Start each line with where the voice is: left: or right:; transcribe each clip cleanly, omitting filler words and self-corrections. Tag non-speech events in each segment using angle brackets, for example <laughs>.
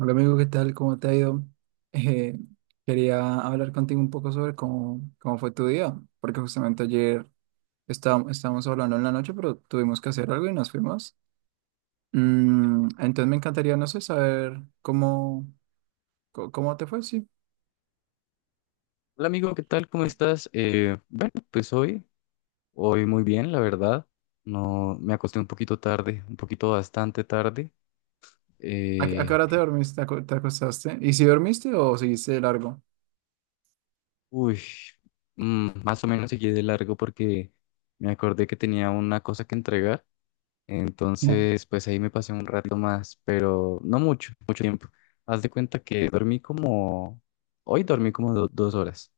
right: Hola amigo, ¿qué tal? ¿Cómo te ha ido? Eh, quería hablar contigo un poco sobre cómo fue tu día, porque justamente ayer estábamos hablando en la noche, pero tuvimos que hacer algo y nos fuimos. Entonces me encantaría, no sé, saber cómo te fue, sí.
left: Hola amigo, ¿qué tal? ¿Cómo estás? Bueno, pues hoy muy bien, la verdad. No, me acosté un poquito tarde, un poquito bastante tarde.
right: ¿A qué
left: Eh,
right: hora te dormiste? ¿Te acostaste? ¿Y si dormiste o seguiste de largo?
left: Uy, más o menos seguí de largo porque me acordé que tenía una cosa que entregar. Entonces,
right: <laughs>
left: pues ahí me pasé un rato más, pero no mucho, mucho tiempo. Haz de cuenta que hoy dormí como 2 horas,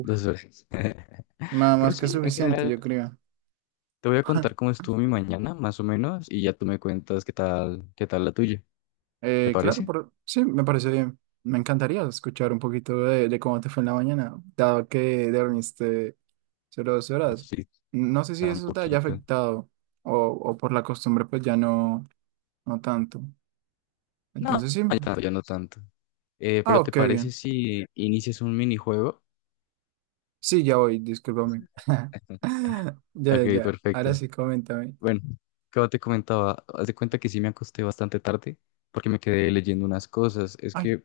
left: dos horas. <laughs>
right: Nada
left: Pero
right: más que
left: sí, en
right: suficiente,
left: general.
right: yo creo.
left: Te voy a contar
right: <laughs>
left: cómo estuvo mi mañana, más o menos, y ya tú me cuentas qué tal la tuya. ¿Te
right: Eh, claro,
left: parece?
right: por- sí, me parece bien. Me encantaría escuchar un poquito de cómo te fue en la mañana, dado que dormiste solo dos
left: O
right: horas.
left: sí,
right: No sé si
left: tan
right: eso te haya
left: poquito.
right: afectado o por la costumbre, pues ya no, no tanto.
left: No,
right: Entonces sí.
left: ya tanto, ya no tanto.
right: Ah,
left: Pero ¿te
right: ok,
left: parece
right: bien.
left: si inicias un minijuego?
right: Sí, ya voy, discúlpame. <laughs> Ya,
left: <laughs> Ok,
right: ya, ya. Ahora
left: perfecto.
right: sí, coméntame.
left: Bueno, como te comentaba, haz de cuenta que sí me acosté bastante tarde porque me quedé leyendo unas cosas. Es
right: Ay,
left: que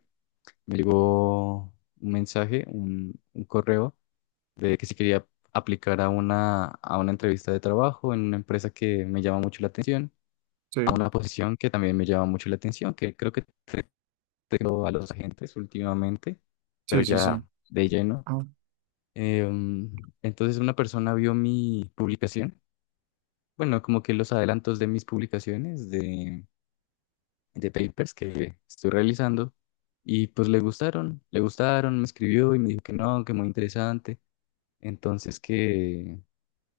left: me llegó un correo de que si quería aplicar a una entrevista de trabajo en una empresa que me llama mucho la atención. A
right: sí,
left: una posición que también me llama mucho la atención, que creo que tengo a los agentes últimamente, pero
right: sí, sí, sí.
left: ya de lleno.
right: Ah,
left: Entonces una persona vio mi publicación, bueno, como que los adelantos de mis publicaciones de, papers que estoy realizando, y pues le gustaron, me escribió y me dijo que no, que muy interesante, entonces que,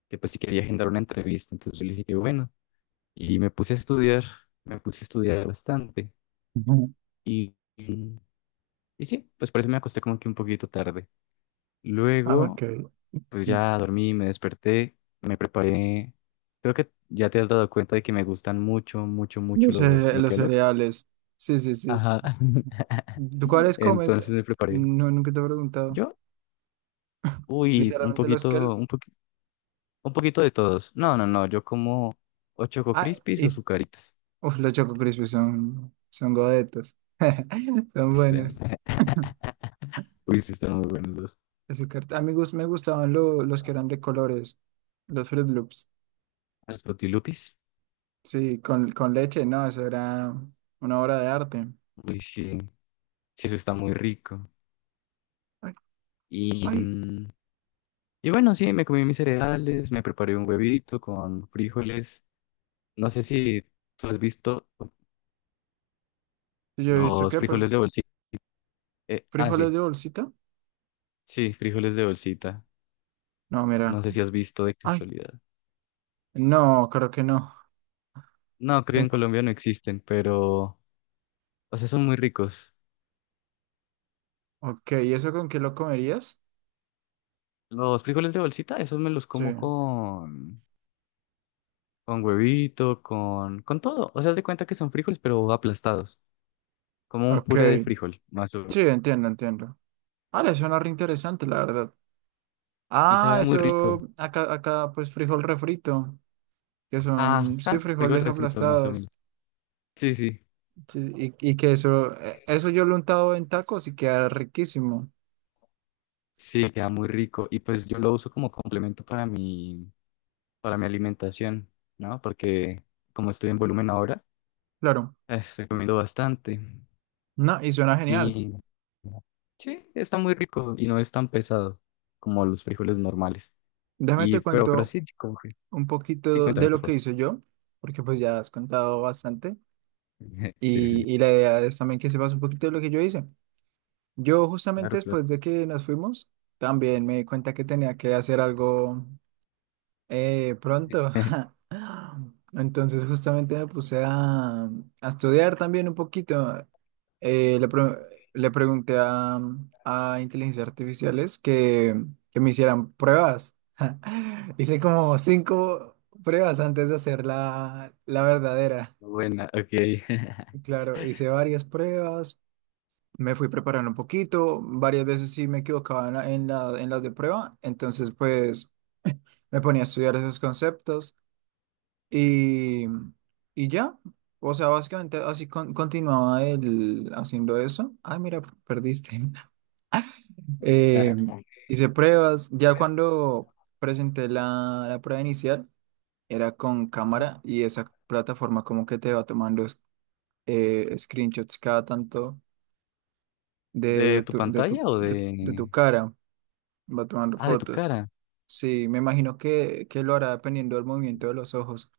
left: que pues sí quería agendar una entrevista, entonces yo le dije que bueno, y me puse a estudiar, me puse a estudiar bastante.
right: ujú.
left: Y, Y sí, pues por eso me acosté como que un poquito tarde.
right: Ah, ok.
left: Luego, pues ya dormí, me desperté, me preparé. Creo que ya te has dado cuenta de que me gustan mucho, mucho, mucho
right: Los,
left: los,
right: cere-
left: los
right: los
left: Kellogg's.
right: cereales. Sí, sí, sí.
left: Ajá. <laughs>
right: ¿Tú cuáles comes?
left: Entonces me preparé.
right: No, nunca te he preguntado.
left: Yo, uy, un
right: Literalmente los que...
left: poquito,
right: el-
left: un poquito de todos. No, no, no, yo como o Choco
right: Ah,
left: Crispies o
right: y...
left: Zucaritas.
right: Uf, los Choco Crispy son godetas. <laughs> Son
left: Sí,
right: buenos.
left: <laughs> uy, sí, están muy buenos los,
right: Azúcar. A mí me gustaban los que eran de colores. Los Fruit Loops.
left: los Frutilupis.
right: Sí, con leche. No, eso era una obra de arte.
left: Uy, sí, sí, eso está muy rico.
right: Ay,
left: Y...
right: ay.
left: mm, Y bueno, sí, me comí mis cereales, me preparé un huevito con frijoles. No sé si tú has visto
right: Yo he visto
left: los
right: que...
left: frijoles
right: por-
left: de bolsita. Ah,
right: ¿Frijoles
left: sí,
right: de bolsita?
left: sí, frijoles de bolsita.
right: No,
left: No
right: mira.
left: sé si has visto de
right: Ay,
left: casualidad.
right: no, creo que no.
left: No, creo que en
right: Tengo.
left: Colombia no existen, pero, o sea, son muy ricos.
right: Ok, ¿y eso con qué lo comerías?
left: Los frijoles de bolsita, esos me los
right: Sí.
left: como con, huevito, con todo. O sea, haz de cuenta que son frijoles, pero aplastados, como un
right: Ok.
left: puré de frijol, más o
right: Sí,
left: menos.
right: entiendo, entiendo. Ah, le suena re interesante, la verdad.
left: Y
right: Ah,
left: sabe muy rico.
right: eso, acá, pues frijol refrito, que son, sí,
left: Ajá, frijol
right: frijoles
left: refrito, más o
right: aplastados.
left: menos. Sí, sí.
right: Sí, y que eso yo lo he untado en tacos y queda riquísimo.
left: Sí, queda muy rico. Y pues yo lo uso como complemento para mi alimentación, ¿no? Porque como estoy en volumen ahora,
right: Claro,
left: estoy comiendo bastante.
right: no, y suena genial.
left: Y sí, está muy rico y no es tan pesado como los frijoles normales.
right: Déjame
left: Y,
right: te
left: pero
right: cuento
left: sí,
right: un
left: sí,
right: poquito
left: cuéntame,
right: de
left: por
right: lo que
left: favor.
right: hice yo, porque pues ya has contado bastante.
left: <laughs> Sí,
right: Y,
left: sí,
right: y la idea es también que sepas un poquito de lo que yo hice. Yo justamente
left: claro, claro.
right: después de que nos fuimos, también me di cuenta que tenía que hacer algo pronto.
left: <laughs>
right: <laughs> Entonces justamente me puse a estudiar también un poquito. Eh, le, pre- le pregunté a inteligencias artificiales que me hicieran pruebas. <laughs> Hice como cinco pruebas antes de hacer la verdadera.
left: Buena, ok.
right: Claro, hice varias pruebas, me fui preparando un poquito, varias veces sí me equivocaba en las de prueba, entonces pues me ponía a estudiar esos conceptos. Y, y ya, o sea, básicamente así continuaba él haciendo eso. Ay, mira, perdiste. <laughs> Eh,
left: <laughs>
right: hice pruebas. Ya cuando presenté la prueba inicial, era con cámara y esa plataforma como que te va tomando screenshots cada tanto de,
left: ¿De
right: de
left: tu
right: tu, de
left: pantalla
right: tu,
left: o
right: de, de
left: de?
right: tu cara, va tomando
left: Ah, de tu
right: fotos.
left: cara.
right: Sí, me imagino que lo hará dependiendo del movimiento de los ojos.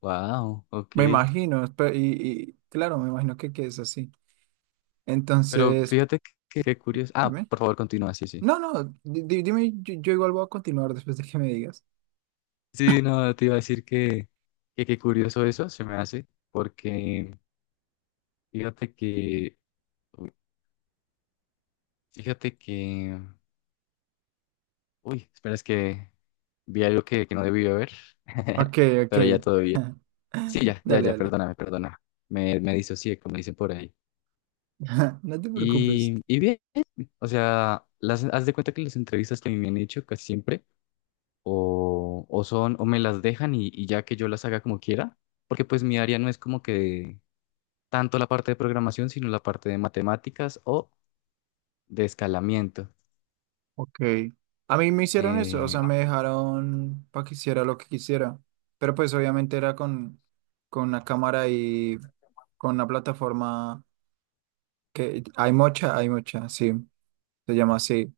left: Wow,
right: Me
left: ok.
right: imagino, y claro, me imagino que es así.
left: Pero
right: Entonces,
left: fíjate que, curioso. Ah,
right: dime.
left: por favor, continúa, sí, sí.
right: No, no, dime, yo igual voy a continuar después de que me digas.
left: Sí, no, te iba a decir que qué curioso eso se me hace, porque fíjate que, uy, fíjate que, uy, espera, es que vi algo que no debí ver, <laughs>
right: Ok, ok.
left: pero ya todo bien.
right: <laughs>
left: Sí, ya, ya,
right: Dale,
left: ya,
right: dale.
left: perdóname, perdona. Me disocié, como dicen por ahí.
right: <laughs> No te preocupes.
left: Y bien, o sea, haz de cuenta que las entrevistas que a mí me han hecho casi siempre o me las dejan y ya que yo las haga como quiera, porque pues mi área no es como que tanto la parte de programación, sino la parte de matemáticas o de escalamiento.
right: Ok. A mí me hicieron eso, o
left: Eh,
right: sea, me dejaron para que hiciera lo que quisiera. Pero pues obviamente era con una cámara y con una plataforma que hay mucha, sí, se llama así.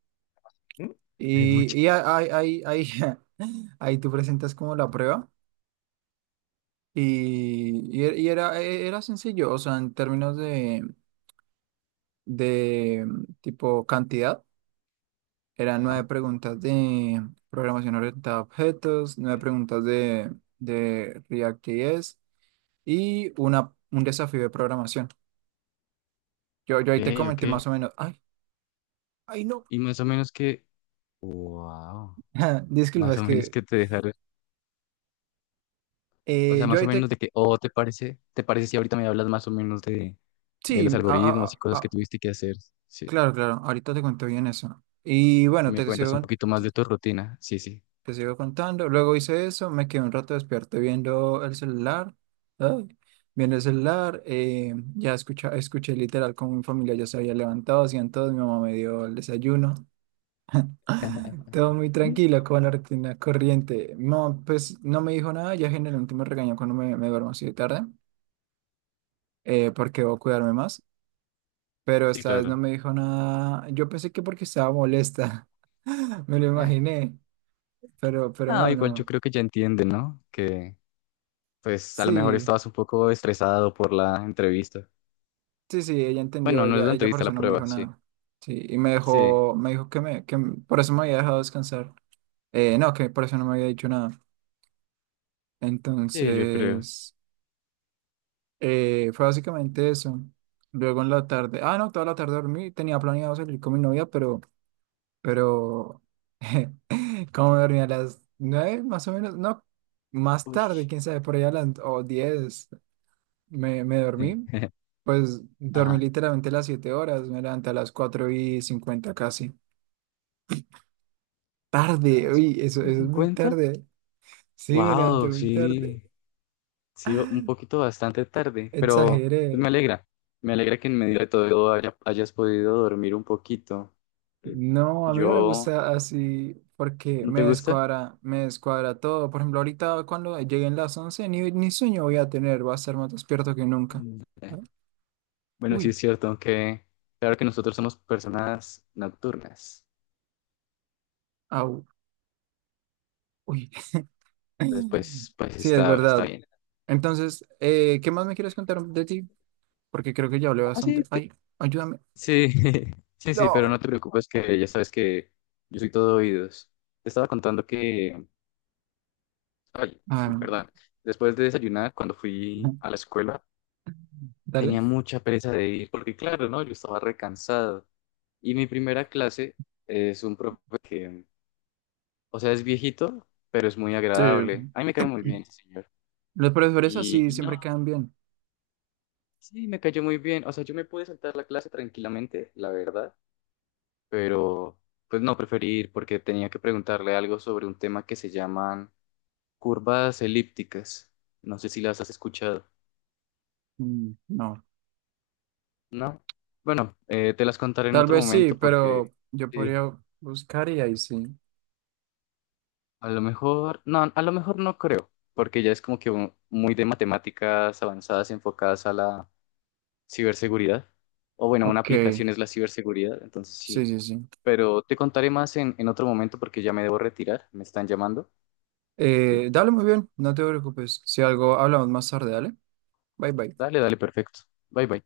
left: ¿Mm? Hay
right: Y,
left: mucho.
right: y ahí, <laughs> ahí tú presentas como la prueba. Y, y era, era sencillo, o sea, en términos de tipo cantidad, eran
left: Ajá.
right: nueve preguntas de programación orientada a objetos, nueve preguntas de React.js y un desafío de programación. Yo
left: Ok,
right: ahí te
left: ok.
right: comenté más o menos, ay, ay no,
left: Y más o menos que, wow,
right: <laughs> disculpa,
left: más o
right: es
left: menos
right: que
left: que te dejaron, o sea,
right: yo
left: más o
right: ahí
left: menos
right: te,
left: de que, o te parece si ahorita me hablas más o menos de,
right: sí,
left: los algoritmos y cosas que tuviste que hacer, sí.
right: Claro, ahorita te cuento bien eso. Y
left: Y
right: bueno,
left: me
right: te
left: cuentas un
right: sigo
left: poquito más de tu rutina, sí, sí.
right: Te sigo contando. Luego hice eso, me quedé un rato despierto viendo el celular. Ay, viendo el celular, escuché literal como mi familia ya se había levantado, hacían todo, mi mamá me dio el desayuno. <laughs>
left: <laughs>
right: Todo muy tranquilo, como la rutina corriente. Mi mamá, pues no me dijo nada, ya generalmente me regañó cuando me duermo así de tarde, porque debo cuidarme más. Pero
left: Sí,
right: esta vez no
left: claro.
right: me dijo nada. Yo pensé que porque estaba molesta, <laughs> me lo imaginé, pero
left: No,
right: no,
left: igual yo
right: no.
left: creo que ya entienden, ¿no? Que pues a lo mejor
right: Sí.
left: estabas un poco estresado por la entrevista.
right: Sí, sí, ella
left: Bueno,
right: entendió,
left: no es
right: ella,
left: la
right: ella por
left: entrevista, la
right: eso no me
left: prueba,
right: dijo
left: sí.
right: nada. Sí, y me
left: Sí,
right: dejó, me dijo que me, que m- por eso me había dejado descansar. No, que por eso no me había dicho nada.
left: sí, yo creo.
right: Entonces, fue básicamente eso. Luego en la tarde, ah, no, toda la tarde dormí, tenía planeado salir con mi novia, pero, <laughs> cómo me dormí a las 9 más o menos, no, más
left: Uy.
right: tarde, quién sabe, por allá a las o 10 me
left: Sí.
right: dormí. Pues dormí
left: Ajá.
right: literalmente las 7 horas, me levanté a las 4:50 casi.
left: A
right: Tarde,
left: las cuatro
right: uy, eso
left: y
right: es muy
left: cincuenta.
right: tarde. Sí, me levanté
left: Wow,
right: muy tarde.
left: sí. Sí, un poquito bastante tarde, pero pues,
right: Exageré.
left: me alegra. Me alegra que en medio de todo hayas podido dormir un poquito. Sí.
right: No, a mí no me
left: Yo,
right: gusta así porque
left: ¿no te
right: me
left: gusta?
right: descuadra, me descuadra todo. Por ejemplo, ahorita cuando lleguen las 11 ni sueño voy a tener, va a estar más despierto que nunca.
left: Mm.
right: Ah,
left: Bueno, sí
right: uy,
left: es cierto, aunque claro que nosotros somos personas nocturnas.
right: au, uy. <laughs>
left: Después, pues,
right: Sí, es
left: está
right: verdad.
left: bien.
right: Entonces, ¿qué más me quieres contar de ti? Porque creo que ya hablé
left: Ah,
right: bastante.
left: sí,
right: Ay, ayúdame.
left: sí, <laughs> sí, sí, pero no
right: No.
left: te preocupes que ya sabes que yo soy todo oídos. Te estaba contando que, ay,
right: Ah,
left: perdón, después de desayunar, cuando fui a la
right: <laughs>
left: escuela,
right: dale.
left: tenía mucha pereza de ir, porque claro, ¿no? Yo estaba recansado. Y mi primera clase es un profe que, o sea, es viejito, pero es muy
right: Sí,
left: agradable. A mí me cae muy bien ese señor.
right: los profesores
left: Y,
right: así
left: y
right: siempre
left: no,
right: quedan bien.
left: sí, me cayó muy bien. O sea, yo me pude saltar la clase tranquilamente, la verdad, pero pues no preferí ir porque tenía que preguntarle algo sobre un tema que se llaman curvas elípticas. No sé si las has escuchado.
right: No,
left: No. Bueno, te las contaré en
right: tal
left: otro
right: vez sí,
left: momento porque
right: pero yo
left: sí,
right: podría buscar y ahí sí.
left: a lo mejor, no, a lo mejor no creo, porque ya es como que muy de matemáticas avanzadas enfocadas a la ciberseguridad. O bueno, una
right: Ok,
left: aplicación es la ciberseguridad, entonces
right: sí,
left: sí.
right: sí, sí.
left: Pero te contaré más en, otro momento porque ya me debo retirar, me están llamando. Sí.
right: Dale muy bien, no te preocupes. Si algo, hablamos más tarde, dale. Bye, bye.
left: Dale, dale, perfecto. Bye, bye.